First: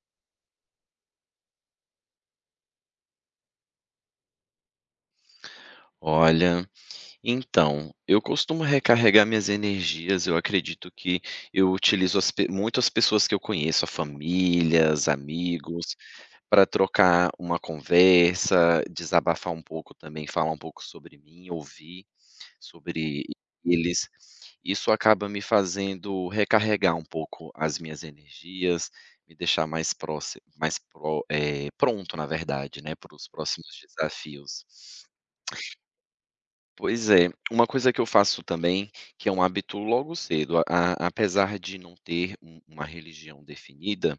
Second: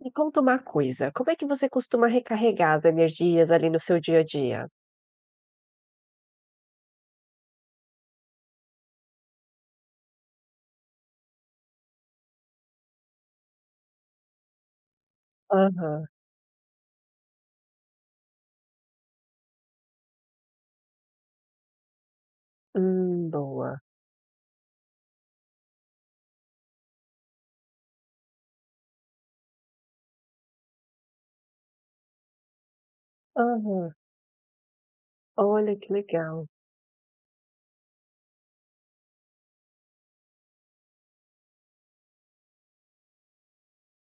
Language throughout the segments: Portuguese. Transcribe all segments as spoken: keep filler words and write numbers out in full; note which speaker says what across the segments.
Speaker 1: Me conta uma coisa, como é que você costuma recarregar as energias ali no seu dia a dia?
Speaker 2: Olha, então, eu costumo recarregar minhas energias, eu acredito que eu utilizo as pe muito as pessoas que eu conheço, a famílias, amigos,
Speaker 1: Aham,
Speaker 2: para trocar uma conversa, desabafar um pouco também, falar um pouco sobre mim, ouvir sobre
Speaker 1: hum, boa.
Speaker 2: eles. Isso acaba me fazendo recarregar um pouco as minhas energias, me deixar mais próximo mais pro eh, pronto, na verdade, né, para os próximos
Speaker 1: Aham,
Speaker 2: desafios.
Speaker 1: olha que legal.
Speaker 2: Pois é, uma coisa que eu faço também, que é um hábito logo cedo, a a apesar de não ter um uma religião definida,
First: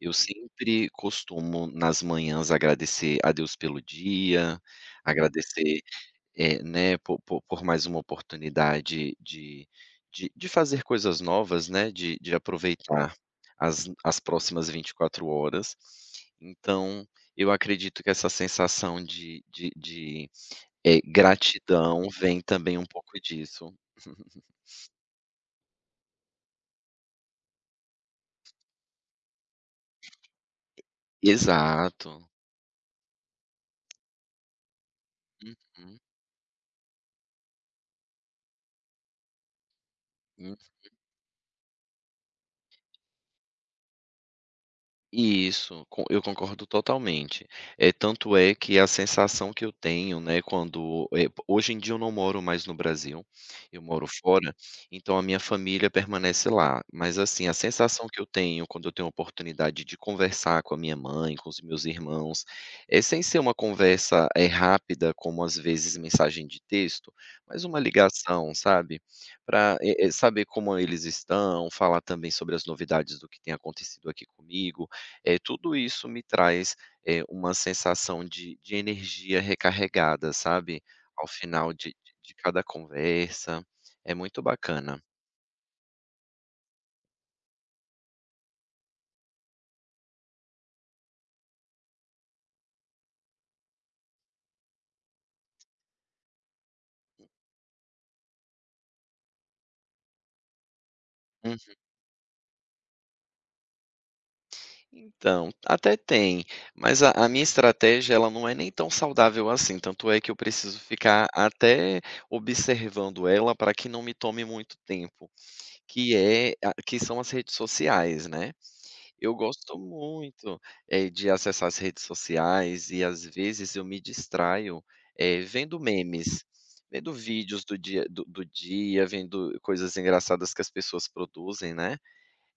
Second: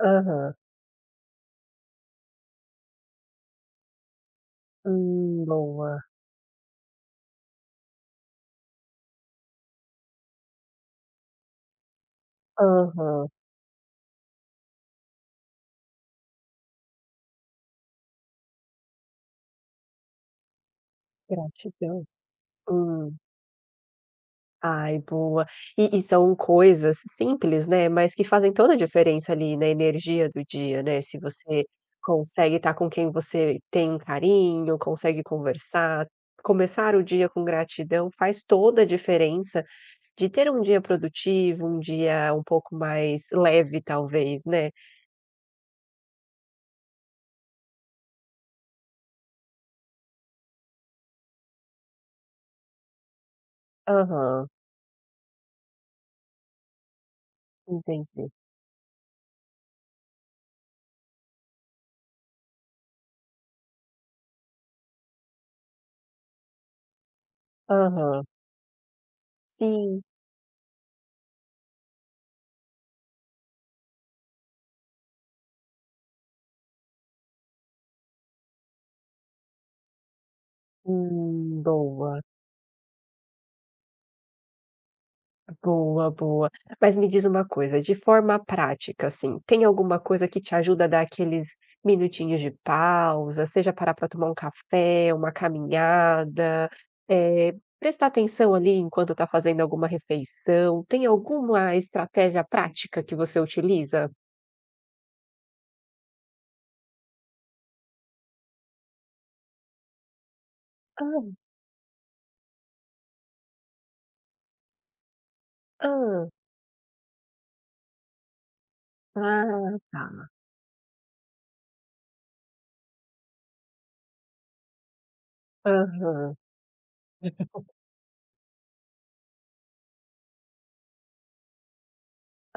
Speaker 2: eu sempre costumo nas manhãs agradecer a Deus pelo dia,
Speaker 1: hum,
Speaker 2: agradecer,
Speaker 1: boa.
Speaker 2: eh, né, por po por mais uma oportunidade de de de fazer coisas novas, né, de de aproveitar
Speaker 1: Aham,
Speaker 2: as as próximas vinte e quatro horas. Então, eu acredito que essa sensação de de de é,
Speaker 1: gratidão.
Speaker 2: gratidão vem também um
Speaker 1: Hum,
Speaker 2: pouco disso.
Speaker 1: ai, boa. E, e são coisas simples, né, mas que fazem toda a diferença ali na energia do dia, né? Se você
Speaker 2: Exato.
Speaker 1: consegue estar com quem você tem um carinho, consegue
Speaker 2: Uhum.
Speaker 1: conversar, começar o dia com gratidão faz toda a diferença de ter um dia produtivo, um dia um pouco mais leve talvez, né.
Speaker 2: Isso, co eu concordo totalmente. É tanto é que a sensação que eu tenho, né, quando eh, hoje em dia eu não moro mais no Brasil, eu moro
Speaker 1: Aham,
Speaker 2: fora, então a minha família permanece lá. Mas, assim, a sensação que eu
Speaker 1: entendi.
Speaker 2: tenho quando eu tenho a oportunidade de conversar com a minha mãe, com os meus irmãos, é sem ser uma conversa, eh, rápida, como às vezes mensagem de texto, mas uma
Speaker 1: Aham.
Speaker 2: ligação, sabe, para
Speaker 1: Sim.
Speaker 2: saber como eles estão, falar também sobre as novidades do que tem acontecido aqui comigo. É tudo isso me traz, eh, uma sensação de de energia recarregada, sabe, ao
Speaker 1: Hum,
Speaker 2: final de
Speaker 1: boa,
Speaker 2: de cada conversa, é muito bacana.
Speaker 1: boa, boa. Mas me diz uma coisa, de forma prática, assim, tem alguma coisa que te ajuda a dar aqueles minutinhos de pausa, seja parar para tomar um café, uma caminhada, eh, prestar atenção ali enquanto está fazendo alguma refeição, tem
Speaker 2: Hum,
Speaker 1: alguma estratégia prática que você utiliza?
Speaker 2: então, até tem, mas a a minha estratégia ela não é nem tão saudável assim, tanto é que eu preciso
Speaker 1: Hã,
Speaker 2: ficar até observando ela para que não me tome muito tempo, que
Speaker 1: hã.
Speaker 2: é a que são as redes sociais, né. Eu
Speaker 1: Ah,
Speaker 2: gosto
Speaker 1: tá.
Speaker 2: muito, eh, de acessar as redes sociais e às vezes eu me distraio, eh, vendo
Speaker 1: Aham,
Speaker 2: memes, vendo vídeos do dia do do dia, vendo coisas engraçadas que as pessoas produzem, né.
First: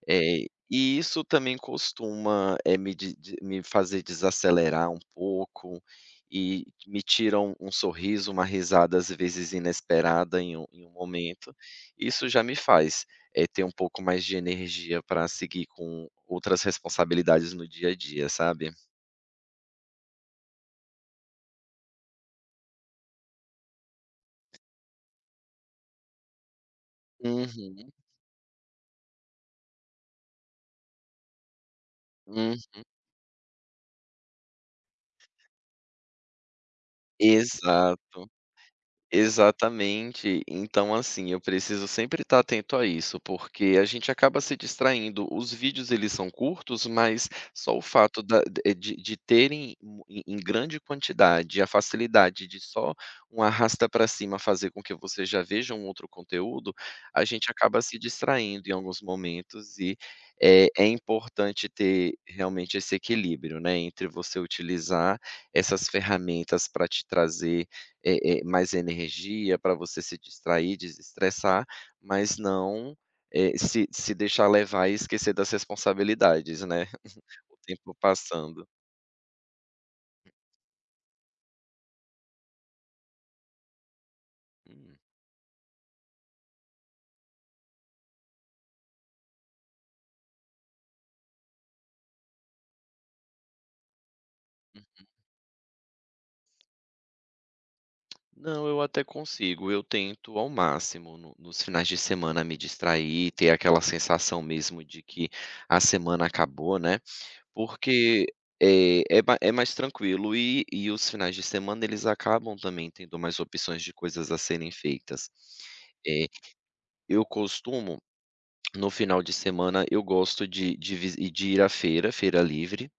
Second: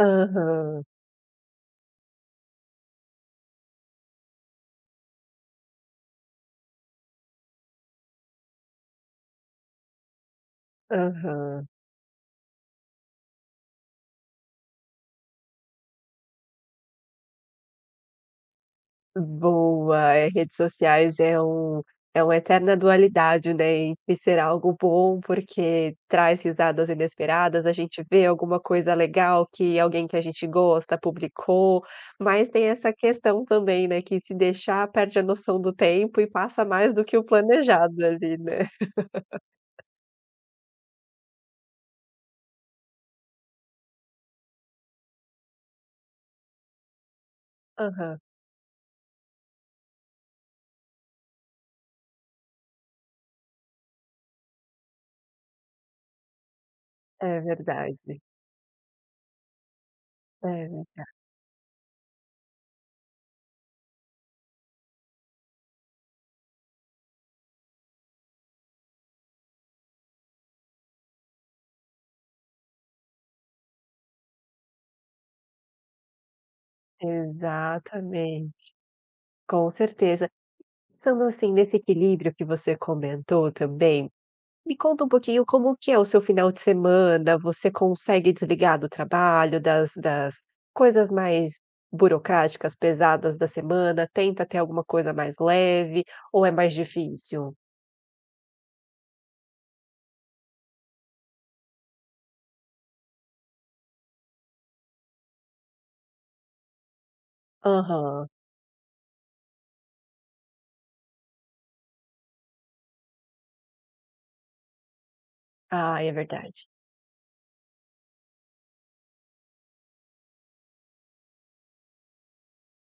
Speaker 2: É,
Speaker 1: aham,
Speaker 2: e isso também costuma, eh, me de de me fazer desacelerar um pouco e me tira um um sorriso, uma risada, às vezes, inesperada em um em um momento.
Speaker 1: aham.
Speaker 2: Isso já me faz, eh, ter um pouco mais de energia para seguir com outras responsabilidades no dia a dia, sabe.
Speaker 1: Boa. É, redes sociais é um é uma eterna dualidade, né, entre ser algo bom, porque traz risadas inesperadas, a
Speaker 2: Uhum.
Speaker 1: gente vê alguma coisa legal que alguém que a gente gosta publicou, mas
Speaker 2: Hum.
Speaker 1: tem essa questão também, né, que se deixar perde a noção do tempo e passa mais do que o planejado
Speaker 2: Exato.
Speaker 1: ali, né.
Speaker 2: Exatamente. Então, assim, eu preciso sempre estar atento a isso, porque a gente acaba se distraindo. Os vídeos, eles são curtos, mas só o
Speaker 1: Aham.
Speaker 2: fato da de de de terem mu em em grande quantidade, a facilidade de só um arrasta para cima fazer com que você já veja um outro conteúdo, a
Speaker 1: É
Speaker 2: gente acaba se
Speaker 1: verdade,
Speaker 2: distraindo em alguns momentos e é
Speaker 1: é
Speaker 2: é
Speaker 1: verdade.
Speaker 2: importante ter realmente esse equilíbrio, né, entre você utilizar essas ferramentas para te trazer eh eh, mais energia para você se distrair, desestressar, mas não, eh, se se deixar levar e esquecer das responsabilidades, né, o tempo passando.
Speaker 1: Exatamente, com certeza. Pensando assim, nesse equilíbrio que você comentou também, me
Speaker 2: Hum.
Speaker 1: conta um pouquinho como que é o seu final de semana, você consegue desligar do trabalho, das das coisas mais burocráticas, pesadas da semana, tenta ter alguma coisa mais leve, ou é mais difícil?
Speaker 2: Não, eu até consigo, eu tento ao máximo no nos finais de semana me distrair, ter aquela sensação mesmo de que a semana acabou, né,
Speaker 1: Aham.
Speaker 2: porque, eh, é ma é mais tranquilo e e os finais de semana eles acabam também tendo mais opções de coisas a serem feitas.
Speaker 1: Ah, é
Speaker 2: Eh
Speaker 1: verdade.
Speaker 2: Eu costumo, no final de semana, eu gosto de de vis de ir à feira, feira livre,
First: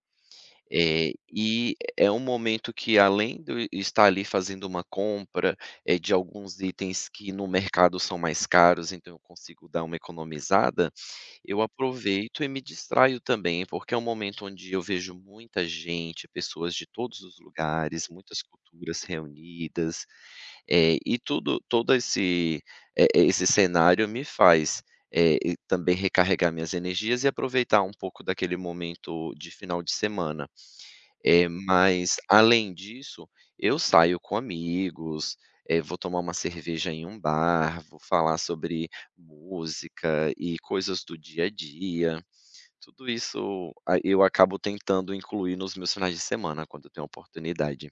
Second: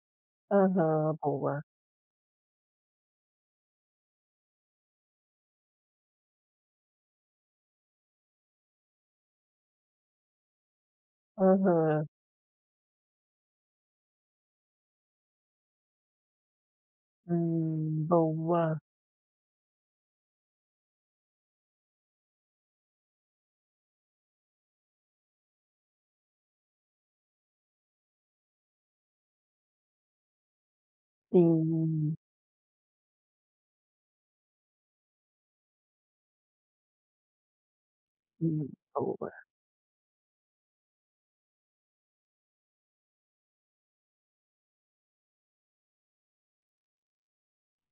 Speaker 2: eh,
Speaker 1: Aham, boa.
Speaker 2: e é um momento que além de eu estar ali fazendo uma compra, eh, de alguns itens que no mercado são mais caros, então eu consigo dar uma economizada, eu
Speaker 1: Aham.
Speaker 2: aproveito e me distraio também, porque é um momento onde eu vejo muita gente, pessoas de todos os
Speaker 1: Hum,
Speaker 2: lugares, muitas
Speaker 1: boa.
Speaker 2: culturas reunidas, eh, e tudo todo esse, eh, eh, esse cenário me faz, eh, e também recarregar minhas energias e aproveitar um pouco daquele momento de final de semana. Eh, mas
Speaker 1: Sim,
Speaker 2: além disso, eu saio com amigos, eh, vou tomar uma cerveja em um bar, vou falar
Speaker 1: sim,
Speaker 2: sobre
Speaker 1: boa.
Speaker 2: música e coisas do dia a dia. Tudo isso a eu acabo tentando incluir nos meus finais de semana, quando eu tenho oportunidade.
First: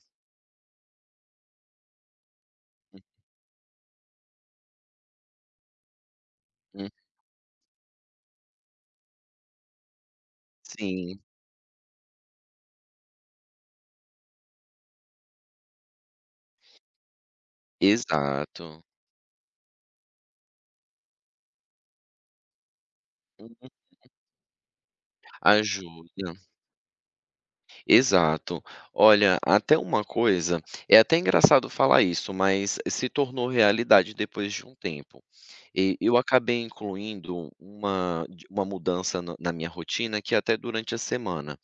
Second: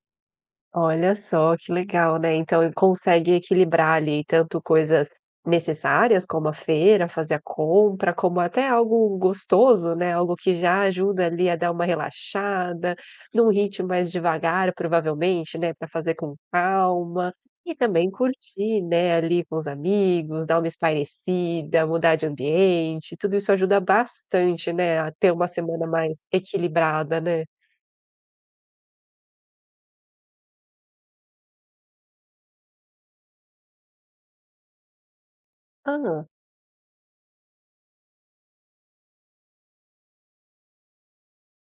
Speaker 1: Olha só, que legal, né, então ele consegue equilibrar ali tanto coisas necessárias, como a
Speaker 2: Uhum.
Speaker 1: feira, fazer a compra, como até algo gostoso, né, algo que já
Speaker 2: Sim,
Speaker 1: ajuda ali a dar uma relaxada, num ritmo mais devagar provavelmente, né, para fazer com calma, e também curtir,
Speaker 2: exato.
Speaker 1: né, ali com os amigos, dar uma espairecida, mudar de ambiente, tudo isso
Speaker 2: Uhum.
Speaker 1: ajuda bastante, né, a ter uma semana mais
Speaker 2: Ajuda.
Speaker 1: equilibrada, né.
Speaker 2: Exato. Olha, até uma coisa, é até engraçado falar isso, mas se tornou realidade depois de um tempo. E eu
Speaker 1: Ah,
Speaker 2: acabei incluindo uma, de- uma mudança na na minha rotina que é até durante a semana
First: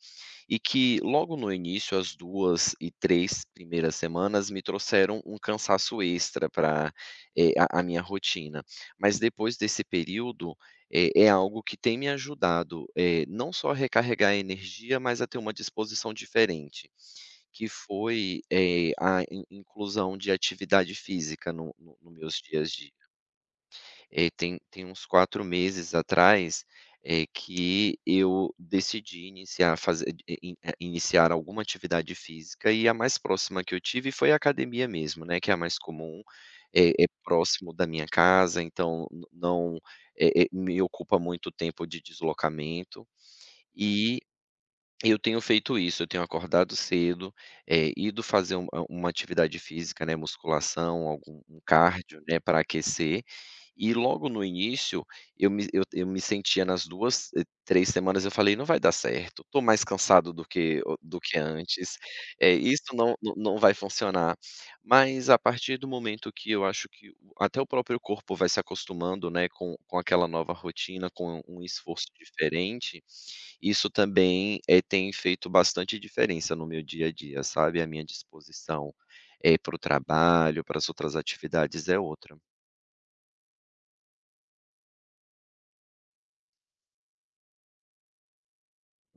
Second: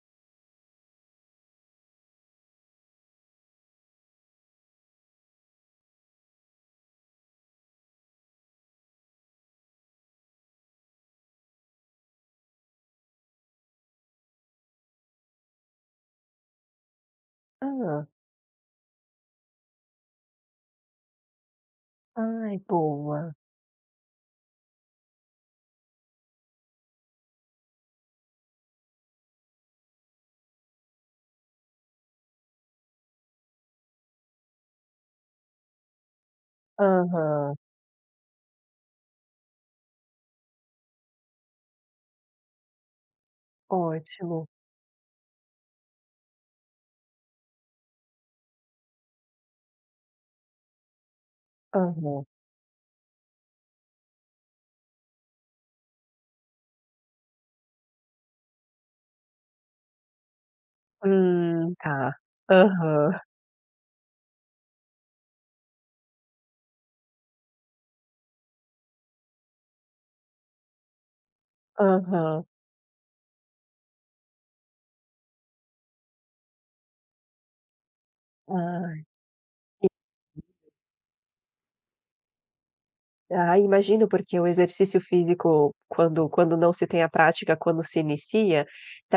Speaker 2: e que logo no início, as duas e três primeiras semanas me trouxeram um cansaço extra para, eh, a a minha rotina. Mas depois desse período, eh, é algo que tem me ajudado, eh, não só a recarregar a energia, mas a ter uma disposição diferente, que
Speaker 1: ah,
Speaker 2: foi, eh, a in inclusão de atividade física no no no meus
Speaker 1: ai,
Speaker 2: dias de
Speaker 1: boa.
Speaker 2: eh, tem tem uns quatro meses atrás, eh, que eu decidi iniciar fazer in in eh, iniciar alguma atividade física e a mais próxima que eu tive foi a academia mesmo, né, que é a mais comum, é é
Speaker 1: Aham,
Speaker 2: próximo da minha casa, então n não, eh eh, me ocupa muito tempo de deslocamento,
Speaker 1: ótimo.
Speaker 2: eu tenho feito isso, eu tenho acordado cedo, eh, ido fazer uma uma atividade física, né, musculação, algum um cardio,
Speaker 1: Aham.
Speaker 2: né, para aquecer, e logo no início eu me eu eu me sentia nas duas, eh, três semanas eu falei: "Não vai dar certo, estou mais cansado do que o do que
Speaker 1: Hum, tá.
Speaker 2: antes, eh, isso não
Speaker 1: Aham,
Speaker 2: não não vai funcionar". Mas a partir do momento que eu acho que o até o próprio corpo vai se acostumando, né, com com aquela nova rotina, com um esforço
Speaker 1: aham.
Speaker 2: diferente isso também, eh, tem feito bastante diferença no meu dia a dia, sabe, a minha disposição,
Speaker 1: Ah.
Speaker 2: eh, para o trabalho, para as outras atividades é outra.
Speaker 1: Ah, imagino, porque o exercício físico, quando quando não se tem a prática, quando se inicia,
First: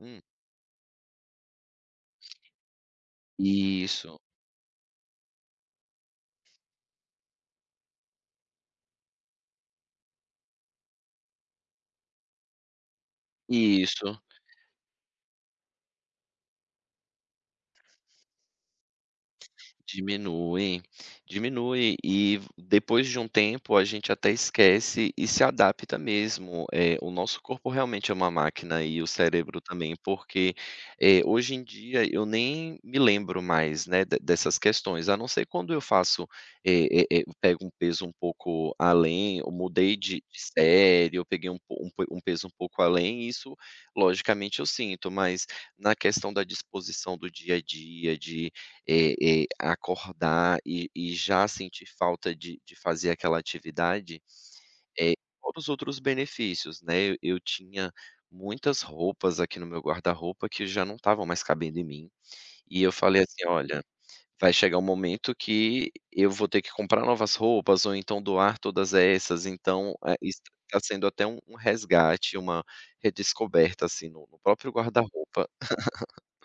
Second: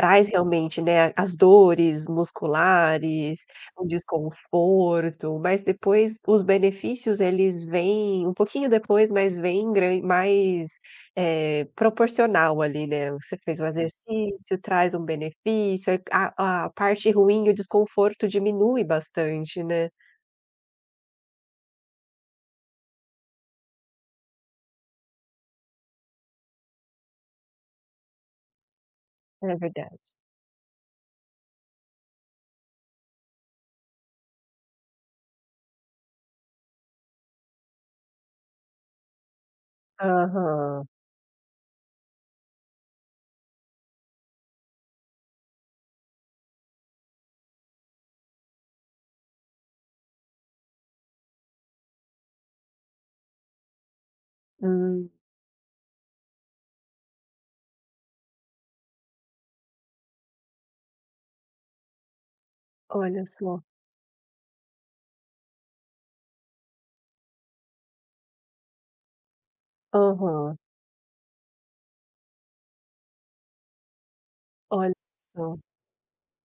Speaker 2: Hum.
Speaker 1: realmente, né, as dores musculares, o
Speaker 2: Isso,
Speaker 1: desconforto, mas depois os benefícios eles vêm um pouquinho depois, mas vem gran mais, eh, proporcional ali, né. Você fez o
Speaker 2: isso.
Speaker 1: exercício, traz um benefício, aí a a parte ruim, o desconforto diminui bastante, né.
Speaker 2: Diminui, diminui e depois de um tempo a gente até esquece e se adapta mesmo, eh, o nosso corpo realmente é uma máquina e o
Speaker 1: É
Speaker 2: cérebro também,
Speaker 1: verdade.
Speaker 2: porque, eh, hoje em dia eu nem me lembro mais, né, de dessas questões, a não ser quando eu faço, eh eh eh, pego um peso um pouco além, eu mudei de de
Speaker 1: Aham.
Speaker 2: série, eu peguei um po um po um peso um pouco além, e isso logicamente eu sinto, mas na questão da disposição do dia a dia, de eh eh, acordar e e já sentir falta de de fazer aquela atividade,
Speaker 1: Hum,
Speaker 2: eh, fora os outros benefícios, né, eu eu tinha muitas roupas aqui no meu guarda-roupa que já não estavam mais cabendo em mim, e eu falei
Speaker 1: olha
Speaker 2: assim:
Speaker 1: só.
Speaker 2: "Olha, vai chegar um momento que eu vou ter que comprar novas roupas ou então doar todas essas", então, eh, isso
Speaker 1: Aham,
Speaker 2: tá sendo até um um resgate, uma redescoberta, assim, no no próprio
Speaker 1: olha
Speaker 2: guarda-roupa.
Speaker 1: só.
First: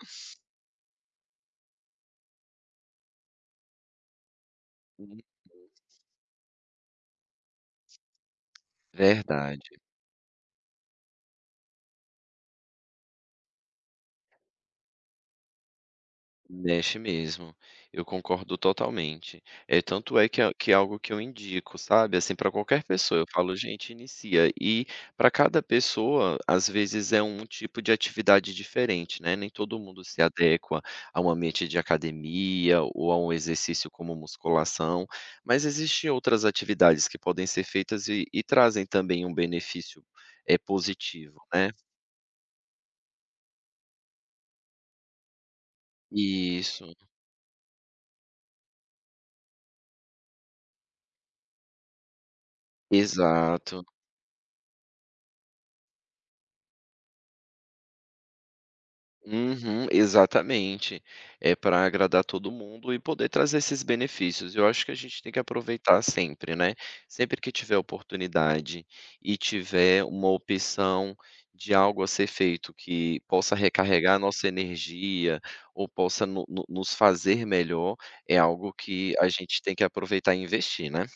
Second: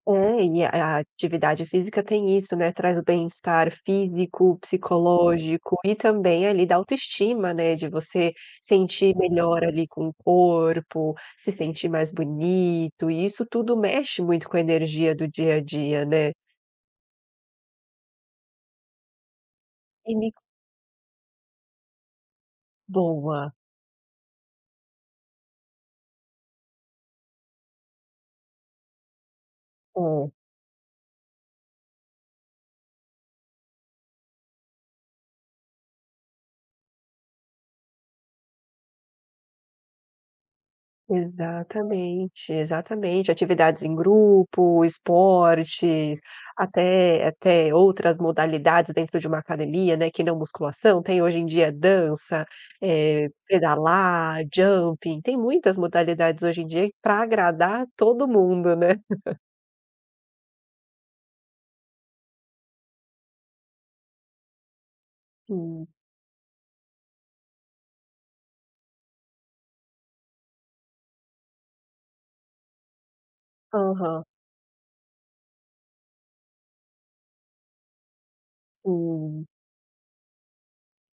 Speaker 1: É, e a a atividade física tem isso, né, traz o bem-estar físico,
Speaker 2: Uhum.
Speaker 1: psicológico e também ali da autoestima, né, de você sentir melhor
Speaker 2: Verdade.
Speaker 1: ali com o corpo, se sentir mais bonito, e isso tudo mexe muito com a energia do dia a dia, né.
Speaker 2: Mexe mesmo, eu concordo totalmente. É
Speaker 1: E
Speaker 2: tanto é
Speaker 1: me
Speaker 2: que é que é algo que eu indico, sabe, assim, para qualquer pessoa, eu
Speaker 1: Boa.
Speaker 2: falo: "Gente, inicia", e para cada pessoa, às vezes, é um tipo de atividade diferente, né, nem todo mundo se
Speaker 1: É.
Speaker 2: adequa a um ambiente de academia ou a um exercício como musculação, mas existem outras atividades que podem ser feitas e e trazem também um benefício, é positivo, né.
Speaker 1: Exatamente, exatamente. Atividades em grupo, esportes,
Speaker 2: Isso,
Speaker 1: até até outras modalidades dentro de uma academia, né, que não musculação, tem hoje em dia dança, eh,
Speaker 2: exato.
Speaker 1: pedalar, jumping, tem muitas modalidades hoje em dia para agradar todo mundo, né.
Speaker 2: Uhum, exatamente. É para agradar todo mundo e poder trazer esses benefícios. Eu acho que a gente tem que
Speaker 1: Sim.
Speaker 2: aproveitar sempre, né? Sempre que tiver oportunidade e tiver uma opção de algo a ser feito que possa recarregar a
Speaker 1: Aham,
Speaker 2: nossa energia ou possa no- no- nos fazer melhor, é algo que a
Speaker 1: sim.
Speaker 2: gente tem que aproveitar e investir, né?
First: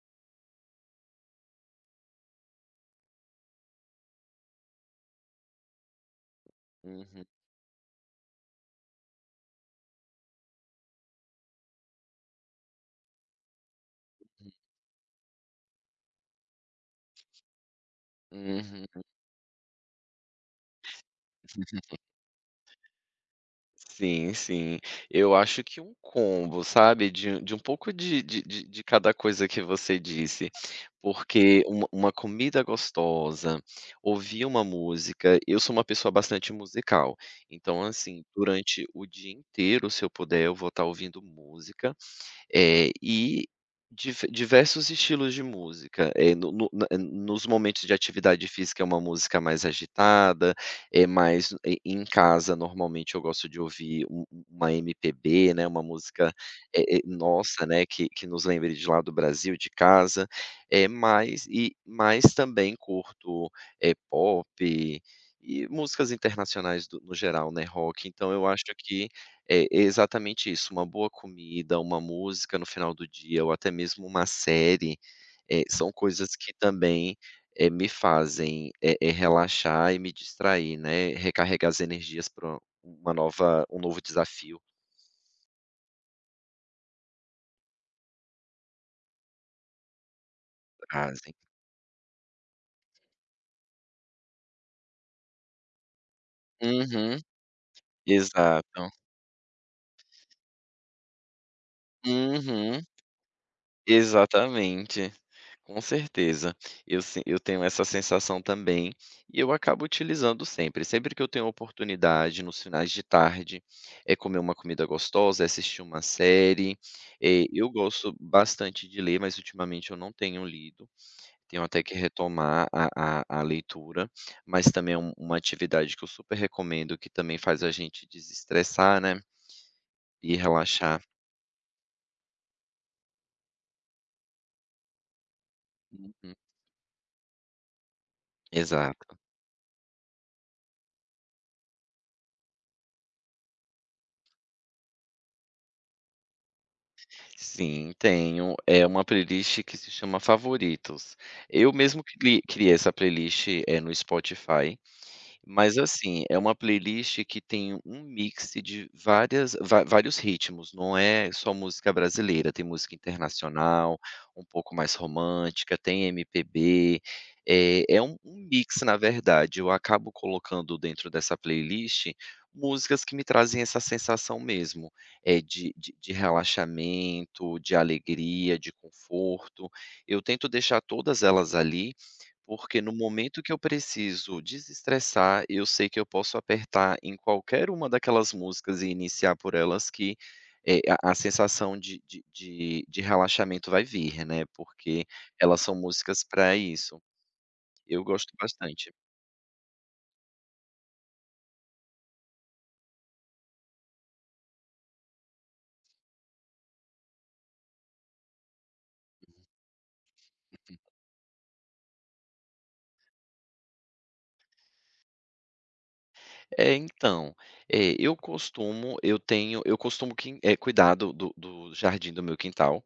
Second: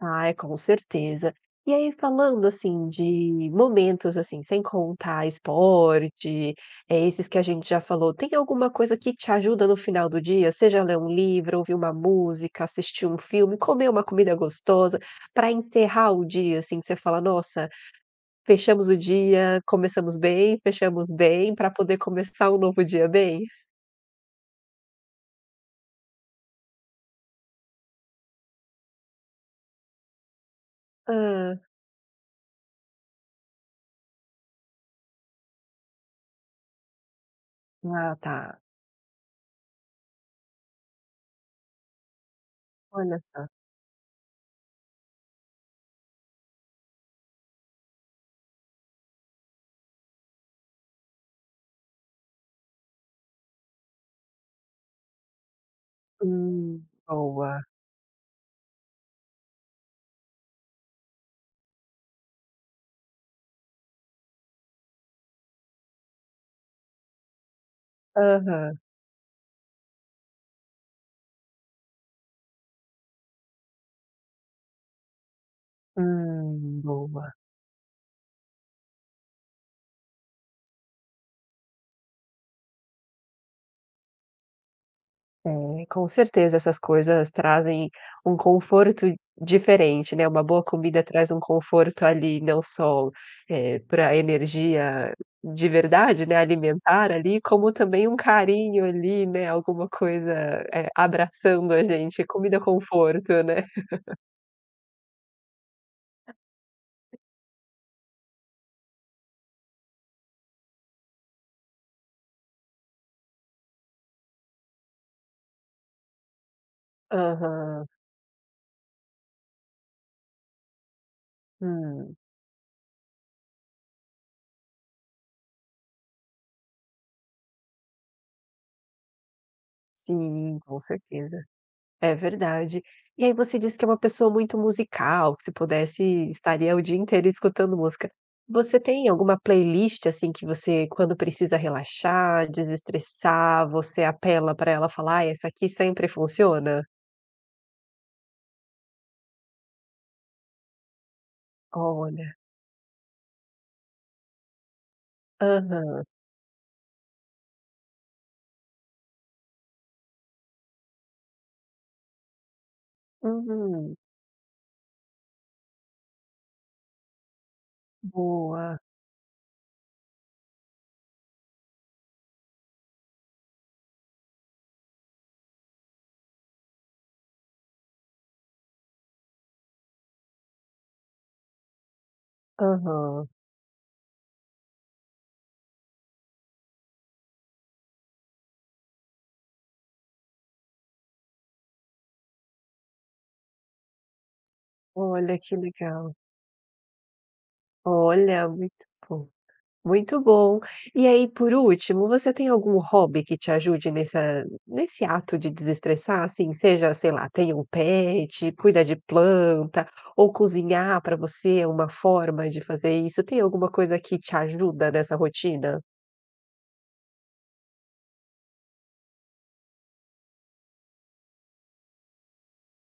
Speaker 1: Ai, com certeza. E aí falando, assim, de momentos, assim, sem contar esporte, é
Speaker 2: Uhum,
Speaker 1: esses que a gente já falou, tem alguma coisa que te ajuda no final do dia? Seja ler um livro, ouvir uma música, assistir um filme, comer uma comida gostosa, para encerrar o dia, assim, que você fala: "Nossa,
Speaker 2: uhum.
Speaker 1: fechamos o dia, começamos bem, fechamos bem", para poder começar um novo dia bem?
Speaker 2: Sim, sim. Eu acho que um combo, sabe, de de um pouco de de de de cada coisa que você disse,
Speaker 1: Hã.
Speaker 2: porque uma uma comida gostosa, ouvir uma música eu sou uma pessoa bastante musical, então,
Speaker 1: Ah,
Speaker 2: assim,
Speaker 1: tá.
Speaker 2: durante o dia inteiro, se eu puder, eu vou estar ouvindo música, eh,
Speaker 1: Olha
Speaker 2: e
Speaker 1: só.
Speaker 2: dife diversos estilos de música, eh, no no na eh, nos momentos de atividade física é uma música mais agitada, é mais e em casa normalmente eu gosto de ouvir um um, uma M P B, né, uma música,
Speaker 1: Hum,
Speaker 2: eh eh,
Speaker 1: boa.
Speaker 2: nossa, né, que que nos lembre de lá do Brasil, de casa, é mais e mais também curto, eh, pop e músicas internacionais do no geral, né, rock, então eu acho
Speaker 1: Aham.
Speaker 2: que é é exatamente isso, uma boa comida, uma música no final do dia ou até mesmo uma série, eh, são coisas que
Speaker 1: Hum,
Speaker 2: também,
Speaker 1: boa.
Speaker 2: eh, me fazem, eh eh, relaxar e me distrair, né, recarregar as energias pra uma nova um novo desafio.
Speaker 1: É, com certeza essas coisas trazem um conforto diferente, né, uma boa comida traz
Speaker 2: Trazem.
Speaker 1: um conforto ali, não só, para energia de verdade, né, alimentar
Speaker 2: Uhum,
Speaker 1: ali, como também um carinho
Speaker 2: exato.
Speaker 1: ali, né, alguma coisa, eh, abraçando a gente, comida
Speaker 2: Uhum,
Speaker 1: conforto, né.
Speaker 2: exatamente. Com certeza. Eu se eu tenho essa sensação também, e eu acabo utilizando sempre. Sempre que eu tenho oportunidade, nos finais de tarde, é comer uma comida gostosa, é assistir uma série. Eh, eu
Speaker 1: Aham.
Speaker 2: gosto bastante de ler, mas ultimamente eu não tenho lido. Tenho até que
Speaker 1: Hum,
Speaker 2: retomar a a a leitura, mas também é um uma atividade que eu super recomendo, que também faz a gente desestressar, né, e
Speaker 1: sim, com
Speaker 2: relaxar.
Speaker 1: certeza. É verdade. E aí você disse que é uma pessoa muito musical, que se pudesse
Speaker 2: Uhum.
Speaker 1: estaria o dia inteiro escutando música. Você
Speaker 2: Exato.
Speaker 1: tem alguma playlist, assim, que você quando precisa relaxar, desestressar, você apela para ela falar: "Ai, essa aqui sempre funciona"?
Speaker 2: Sim, tenho. É uma playlist que se chama Favoritos. Eu mesmo
Speaker 1: Olha.
Speaker 2: cri criei essa playlist, é no Spotify, mas
Speaker 1: Aham.
Speaker 2: assim, é uma playlist que tem um mix de várias va vários ritmos, não é só música brasileira, tem música
Speaker 1: Uhum.
Speaker 2: internacional, um pouco mais romântica, tem M P B, eh, é é um um
Speaker 1: Boa.
Speaker 2: mix na verdade, eu acabo colocando dentro dessa playlist, músicas que me trazem essa sensação mesmo, eh, de de de relaxamento, de alegria, de conforto. Eu tento deixar todas elas ali, porque no
Speaker 1: Aham.
Speaker 2: momento que eu preciso desestressar, eu sei que eu posso apertar em qualquer uma daquelas músicas e iniciar por elas que, eh, a a sensação de de de de relaxamento vai vir, né, porque
Speaker 1: Olha, que
Speaker 2: elas são
Speaker 1: legal.
Speaker 2: músicas para isso. Eu gosto
Speaker 1: Olha, muito
Speaker 2: bastante.
Speaker 1: bom. Muito bom. E aí, por último, você tem algum hobby que te ajude nessa nesse ato de desestressar, assim, seja, sei lá, tem um pet, cuida de planta, ou cozinhar para você é uma forma de fazer isso. Tem alguma coisa que te ajuda nessa rotina?
Speaker 2: É, então, eh, eu costumo eu tenho eu costumo quin é cuidar do do do jardim do meu quintal,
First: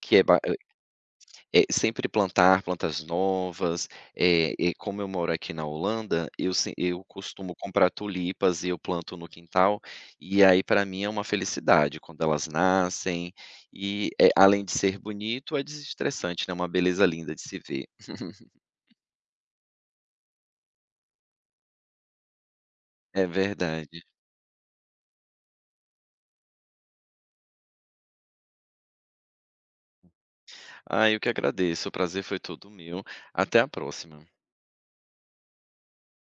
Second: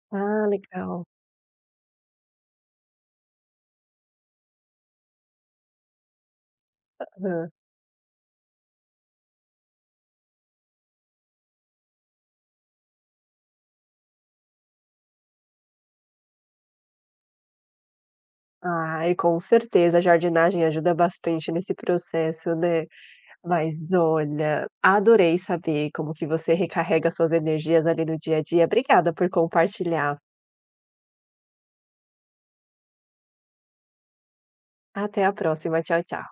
Speaker 2: que é.
Speaker 1: Ah, legal.
Speaker 2: É, sempre plantar plantas novas, é eh, como eu moro aqui na Holanda, eu se eu
Speaker 1: Aham.
Speaker 2: costumo comprar tulipas e eu planto no quintal, e aí para mim é uma felicidade quando elas nascem, e, eh, além de ser bonito, é desestressante, né, uma beleza linda de se ver.
Speaker 1: Ai, com certeza, a jardinagem ajuda bastante nesse processo, né.
Speaker 2: É
Speaker 1: Mas
Speaker 2: verdade.
Speaker 1: olha, adorei saber como que você recarrega suas energias ali no dia a dia. Obrigada por compartilhar.
Speaker 2: Ah, eu que agradeço, o prazer foi todo meu. Até a próxima.
Speaker 1: Até a próxima. Tchau, tchau.